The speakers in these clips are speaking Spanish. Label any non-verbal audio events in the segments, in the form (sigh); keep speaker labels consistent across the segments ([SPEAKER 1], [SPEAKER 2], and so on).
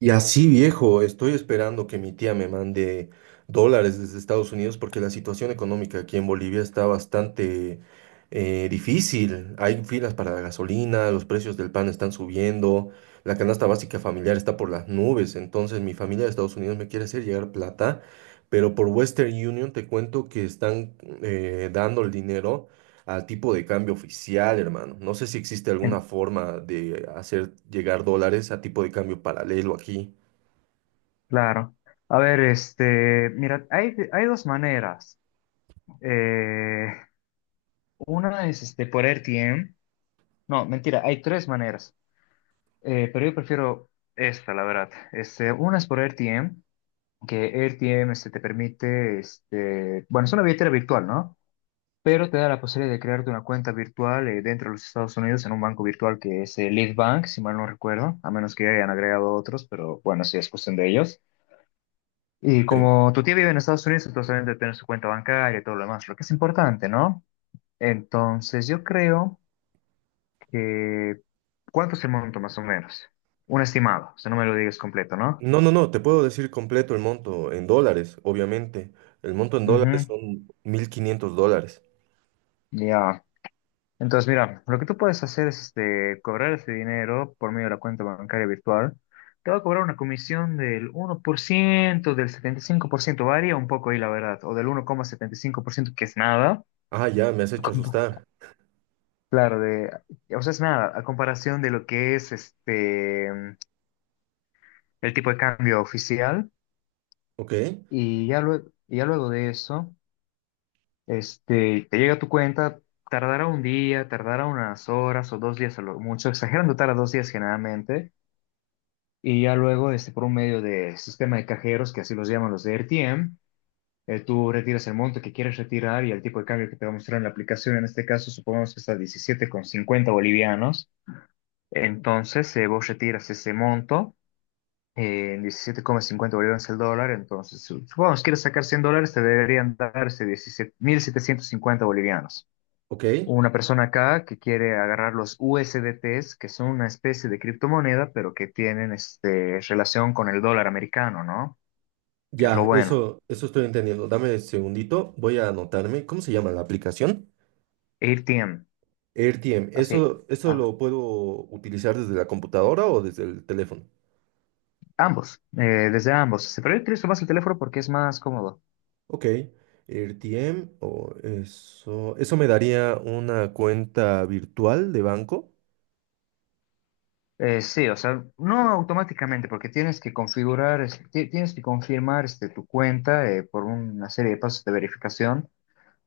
[SPEAKER 1] Y así, viejo, estoy esperando que mi tía me mande dólares desde Estados Unidos porque la situación económica aquí en Bolivia está bastante difícil. Hay filas para la gasolina, los precios del pan están subiendo, la canasta básica familiar está por las nubes. Entonces, mi familia de Estados Unidos me quiere hacer llegar plata, pero por Western Union te cuento que están dando el dinero al tipo de cambio oficial, hermano. No sé si existe alguna
[SPEAKER 2] En-
[SPEAKER 1] forma de hacer llegar dólares a tipo de cambio paralelo aquí.
[SPEAKER 2] claro. A ver, mira, hay dos maneras. Eh, una es por R T M. No, mentira, hay tres maneras. Pero yo prefiero esta, la verdad. Una es por R T M, que R T M te permite, bueno, es una billetera virtual, ¿no? Pero te da la posibilidad de crearte una cuenta virtual dentro de los Estados Unidos en un banco virtual que es Lead Bank, si mal no recuerdo, a menos que hayan agregado otros, pero bueno, sí es cuestión de ellos. Y
[SPEAKER 1] Ok.
[SPEAKER 2] como tu tía vive en Estados Unidos, entonces obviamente debe tener su cuenta bancaria y todo lo demás, lo que es importante, ¿no? Entonces yo creo que… ¿Cuánto es el monto más o menos? Un estimado, o sea, no me lo digas completo, ¿no?
[SPEAKER 1] No, no, no, te puedo decir completo el monto en dólares, obviamente. El monto en dólares
[SPEAKER 2] Ujú.
[SPEAKER 1] son 1.500 dólares.
[SPEAKER 2] Ya. Entonces, mira, lo que tú puedes hacer es cobrar ese dinero por medio de la cuenta bancaria virtual. Te va a cobrar una comisión del 1%, del 75%, varía un poco ahí la verdad, o del 1,75%, que es nada.
[SPEAKER 1] Ah, ya, me has hecho
[SPEAKER 2] (laughs)
[SPEAKER 1] asustar.
[SPEAKER 2] Claro, de, o sea, es nada, a comparación de lo que es el tipo de cambio oficial.
[SPEAKER 1] Ok,
[SPEAKER 2] Y ya luego de eso, te llega a tu cuenta, tardará un día, tardará unas horas o dos días a lo mucho, exagerando tarda dos días generalmente. Y ya luego, por un medio de sistema de cajeros, que así los llaman los de RTM, tú retiras el monto que quieres retirar y el tipo de cambio que te va a mostrar en la aplicación, en este caso, supongamos que está 17,50 bolivianos. Entonces vos retiras ese monto, en 17,50 bolivianos el dólar. Entonces, supongamos que quieres sacar $100, te deberían darse 17.750 bolivianos.
[SPEAKER 1] ok.
[SPEAKER 2] Una persona acá que quiere agarrar los USDTs, que son una especie de criptomoneda, pero que tienen relación con el dólar americano, ¿no? Que es lo
[SPEAKER 1] Ya,
[SPEAKER 2] bueno.
[SPEAKER 1] eso estoy entendiendo. Dame un segundito, voy a anotarme. ¿Cómo se llama la aplicación?
[SPEAKER 2] ATM,
[SPEAKER 1] AirTM,
[SPEAKER 2] así.
[SPEAKER 1] ¿eso
[SPEAKER 2] ah,
[SPEAKER 1] lo puedo utilizar desde la computadora o desde el teléfono?
[SPEAKER 2] Ambos, desde ambos. Pero yo utilizo más el teléfono porque es más cómodo.
[SPEAKER 1] Ok, RTM, o eso me daría una cuenta virtual de banco,
[SPEAKER 2] Sí, o sea, no automáticamente, porque tienes que configurar, tienes que confirmar tu cuenta, por una serie de pasos de verificación.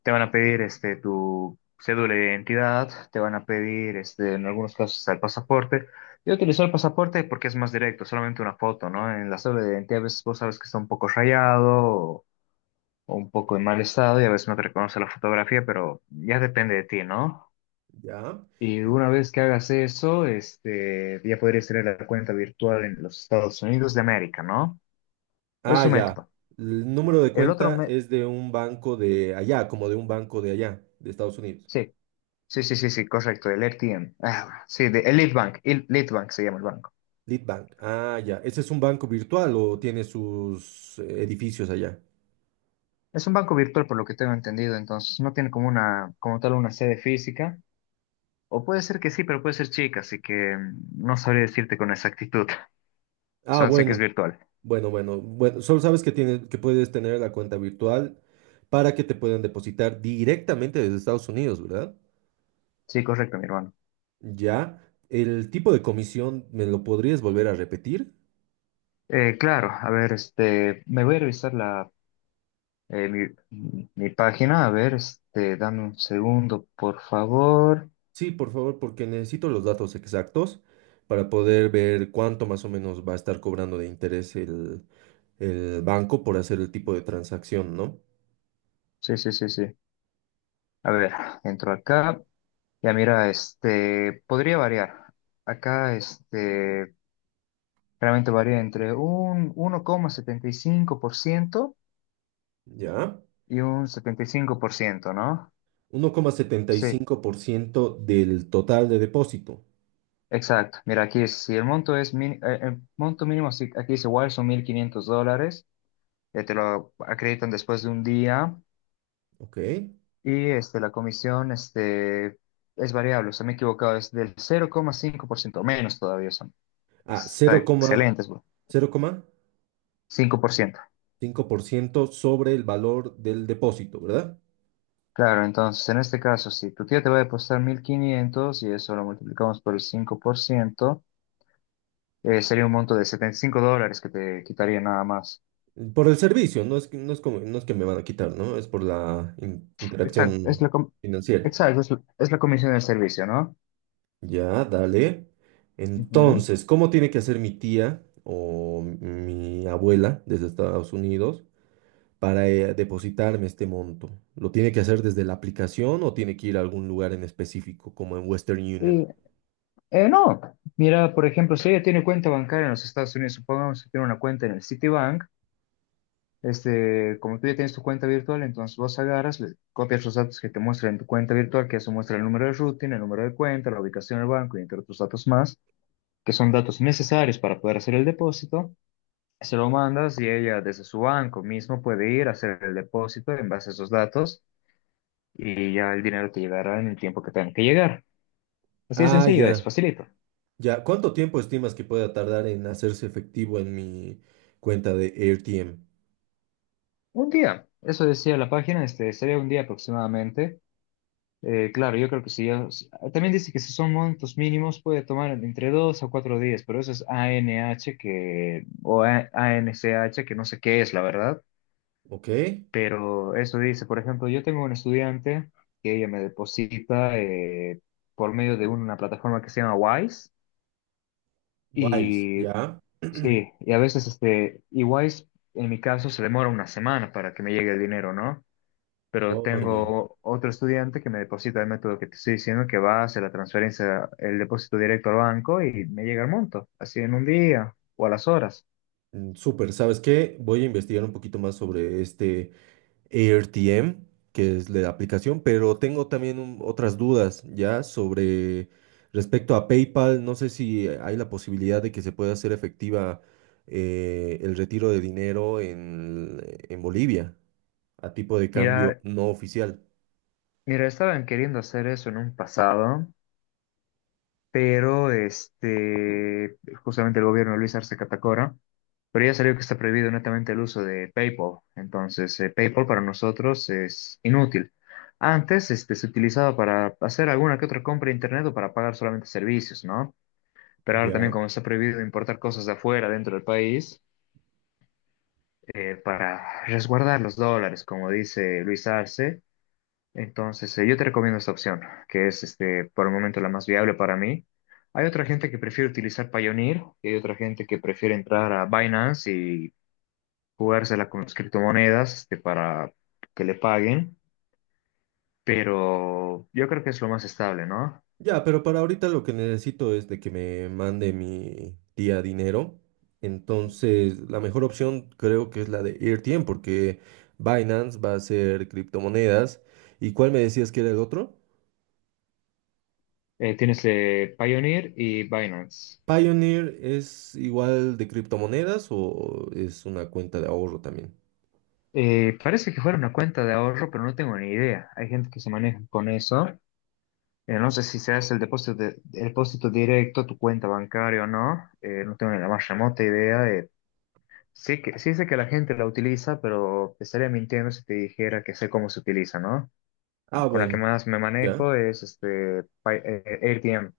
[SPEAKER 2] Te van a pedir tu cédula de identidad, te van a pedir en algunos casos hasta el pasaporte. Yo utilizo el pasaporte porque es más directo, solamente una foto, ¿no? En la cédula de identidad a veces vos sabes que está un poco rayado o un poco en mal estado y a veces no te reconoce la fotografía, pero ya depende de ti, ¿no?
[SPEAKER 1] ¿ya?
[SPEAKER 2] Y una vez que hagas eso, ya podrías tener la cuenta virtual en los Estados Unidos de América, ¿no? Es
[SPEAKER 1] Ah,
[SPEAKER 2] un
[SPEAKER 1] ya.
[SPEAKER 2] método.
[SPEAKER 1] El número de
[SPEAKER 2] El otro
[SPEAKER 1] cuenta
[SPEAKER 2] me-
[SPEAKER 1] es de un banco de allá, como de un banco de allá, de Estados Unidos.
[SPEAKER 2] sí, sí, sí, sí, sí, correcto, el RTM. Ah, sí, el Lead Bank se llama el banco.
[SPEAKER 1] Lead Bank. Ah, ya. ¿Ese es un banco virtual o tiene sus edificios allá?
[SPEAKER 2] Es un banco virtual por lo que tengo entendido, entonces no tiene como tal una sede física. O puede ser que sí, pero puede ser chica, así que no sabría decirte con exactitud. (laughs)
[SPEAKER 1] Ah,
[SPEAKER 2] Solo sé que es
[SPEAKER 1] bueno,
[SPEAKER 2] virtual.
[SPEAKER 1] bueno, bueno, bueno. Solo sabes que tienes, que puedes tener la cuenta virtual para que te puedan depositar directamente desde Estados Unidos, ¿verdad?
[SPEAKER 2] Sí, correcto, mi hermano.
[SPEAKER 1] Ya, ¿el tipo de comisión me lo podrías volver a repetir?
[SPEAKER 2] Claro, a ver, me voy a revisar la… Mi página. A ver, dame un segundo, por favor.
[SPEAKER 1] Sí, por favor, porque necesito los datos exactos para poder ver cuánto más o menos va a estar cobrando de interés el banco por hacer el tipo de transacción, ¿no?
[SPEAKER 2] Sí, sí, sí, sí. A ver, entro acá. Ya mira, podría variar. Acá, realmente varía entre un 1,75%
[SPEAKER 1] Ya,
[SPEAKER 2] y un 75%, ¿no?
[SPEAKER 1] uno coma setenta y
[SPEAKER 2] Sí,
[SPEAKER 1] cinco por ciento del total de depósito,
[SPEAKER 2] exacto. Mira, si el monto es, el monto mínimo, si aquí es igual, son $1.500. Te lo acreditan después de un día.
[SPEAKER 1] ¿ok?
[SPEAKER 2] Y la comisión, es variable, o sea, me he equivocado, es del 0,5%, menos todavía son.
[SPEAKER 1] Ah,
[SPEAKER 2] Está
[SPEAKER 1] cero coma
[SPEAKER 2] excelentes, bro. 5%.
[SPEAKER 1] cinco por ciento sobre el valor del depósito, ¿verdad?
[SPEAKER 2] Claro, entonces en este caso, si tu tío te va a depositar 1.500 y eso lo multiplicamos por el 5%, sería un monto de $75 que te quitaría nada más.
[SPEAKER 1] Por el servicio, no es que me van a quitar, ¿no? Es por la
[SPEAKER 2] Exacto, es
[SPEAKER 1] interacción
[SPEAKER 2] la, com-
[SPEAKER 1] financiera.
[SPEAKER 2] exacto, es la comisión del servicio, ¿no?
[SPEAKER 1] Ya, dale.
[SPEAKER 2] Ujú.
[SPEAKER 1] Entonces, ¿cómo tiene que hacer mi tía o mi abuela desde Estados Unidos para depositarme este monto? ¿Lo tiene que hacer desde la aplicación o tiene que ir a algún lugar en específico, como en Western Union?
[SPEAKER 2] Y, no, mira, por ejemplo, si ella tiene cuenta bancaria en los Estados Unidos, supongamos que tiene una cuenta en el Citibank. Como tú ya tienes tu cuenta virtual, entonces vos agarras, le copias los datos que te muestra en tu cuenta virtual, que eso muestra el número de routing, el número de cuenta, la ubicación del banco y entre otros datos más, que son datos necesarios para poder hacer el depósito. Se lo mandas y ella desde su banco mismo puede ir a hacer el depósito en base a esos datos, y ya el dinero te llegará en el tiempo que tenga que llegar. Así de
[SPEAKER 1] Ah,
[SPEAKER 2] sencillo, es
[SPEAKER 1] ya,
[SPEAKER 2] facilito.
[SPEAKER 1] ya. ¿Cuánto tiempo estimas que pueda tardar en hacerse efectivo en mi cuenta de AirTM?
[SPEAKER 2] Un día, eso decía la página, sería un día aproximadamente. Claro, yo creo que sí. También dice que si son montos mínimos puede tomar entre 2 a 4 días, pero eso es ANH, que o ANCH, que no sé qué es, la verdad.
[SPEAKER 1] ¿Ok?
[SPEAKER 2] Pero eso dice. Por ejemplo, yo tengo una estudiante que ella me deposita por medio de una plataforma que se llama Wise.
[SPEAKER 1] Wise,
[SPEAKER 2] Y
[SPEAKER 1] ya. (clears throat)
[SPEAKER 2] sí, y a veces, y Wise en mi caso se demora una semana para que me llegue el dinero, ¿no? Pero
[SPEAKER 1] Oh, ya.
[SPEAKER 2] tengo otro estudiante que me deposita el método que te estoy diciendo, que va a hacer la transferencia, el depósito directo al banco, y me llega el monto así en un día o a las horas.
[SPEAKER 1] Mm, súper, ¿sabes qué? Voy a investigar un poquito más sobre este AirTM, que es la aplicación, pero tengo también otras dudas ya sobre respecto a PayPal. No sé si hay la posibilidad de que se pueda hacer efectiva el retiro de dinero en Bolivia a tipo de cambio
[SPEAKER 2] Mira,
[SPEAKER 1] no oficial.
[SPEAKER 2] mira, estaban queriendo hacer eso en un pasado, pero justamente el gobierno de Luis Arce Catacora, pero ya salió que está prohibido netamente el uso de PayPal, entonces PayPal para nosotros es inútil. Antes se utilizaba para hacer alguna que otra compra de internet o para pagar solamente servicios, ¿no? Pero ahora también,
[SPEAKER 1] Ya.
[SPEAKER 2] como está prohibido importar cosas de afuera dentro del país, para resguardar los dólares, como dice Luis Arce, entonces yo te recomiendo esta opción, que es, por el momento, la más viable para mí. Hay otra gente que prefiere utilizar Payoneer y hay otra gente que prefiere entrar a Binance y jugársela con las criptomonedas, para que le paguen, pero yo creo que es lo más estable, ¿no?
[SPEAKER 1] Ya, pero para ahorita lo que necesito es de que me mande mi tía dinero. Entonces, la mejor opción creo que es la de Airtm porque Binance va a ser criptomonedas. ¿Y cuál me decías que era el otro?
[SPEAKER 2] Tienes, Payoneer y Binance.
[SPEAKER 1] Pioneer es igual de criptomonedas o es una cuenta de ahorro también.
[SPEAKER 2] Parece que fuera una cuenta de ahorro, pero no tengo ni idea. Hay gente que se maneja con eso. No sé si se hace el depósito, el depósito directo a tu cuenta bancaria o no. No tengo ni la más remota idea. Sí sé que la gente la utiliza, pero te estaría mintiendo si te dijera que sé cómo se utiliza, ¿no?
[SPEAKER 1] Ah,
[SPEAKER 2] Con la que
[SPEAKER 1] bueno,
[SPEAKER 2] más me
[SPEAKER 1] ya.
[SPEAKER 2] manejo es AirTM,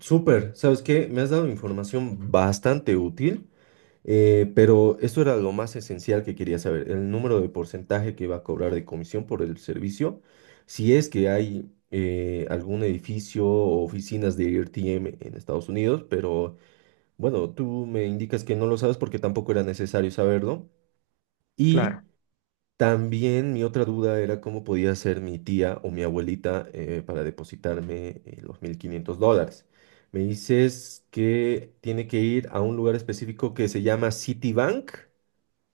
[SPEAKER 1] Súper. ¿Sabes qué? Me has dado información bastante útil. Pero esto era lo más esencial que quería saber, el número de porcentaje que va a cobrar de comisión por el servicio, si es que hay algún edificio o oficinas de RTM en Estados Unidos, pero bueno, tú me indicas que no lo sabes porque tampoco era necesario saberlo. Y
[SPEAKER 2] claro.
[SPEAKER 1] también mi otra duda era cómo podía ser mi tía o mi abuelita para depositarme los 1.500 dólares. Me dices que tiene que ir a un lugar específico que se llama Citibank.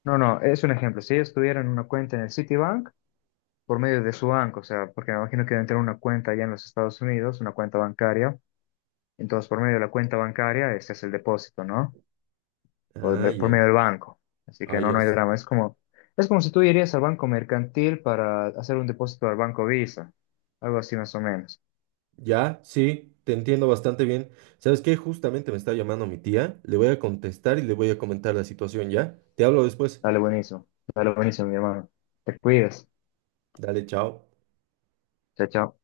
[SPEAKER 2] No, no, es un ejemplo. Si ellos tuvieran una cuenta en el Citibank, por medio de su banco, o sea, porque me imagino que deben tener una cuenta allá en los Estados Unidos, una cuenta bancaria. Entonces, por medio de la cuenta bancaria, este es el depósito, ¿no? O
[SPEAKER 1] Ah,
[SPEAKER 2] por
[SPEAKER 1] ya.
[SPEAKER 2] medio del banco. Así
[SPEAKER 1] Ah,
[SPEAKER 2] que no,
[SPEAKER 1] ya.
[SPEAKER 2] no hay drama. Es como si tú irías al banco mercantil para hacer un depósito al banco Visa. Algo así más o menos.
[SPEAKER 1] Ya, sí, te entiendo bastante bien. ¿Sabes qué? Justamente me está llamando mi tía. Le voy a contestar y le voy a comentar la situación, ¿ya? Te hablo después.
[SPEAKER 2] Dale, buenísimo. Dale, buenísimo, mi hermano. Te cuidas.
[SPEAKER 1] Dale, chao.
[SPEAKER 2] Chao, chao.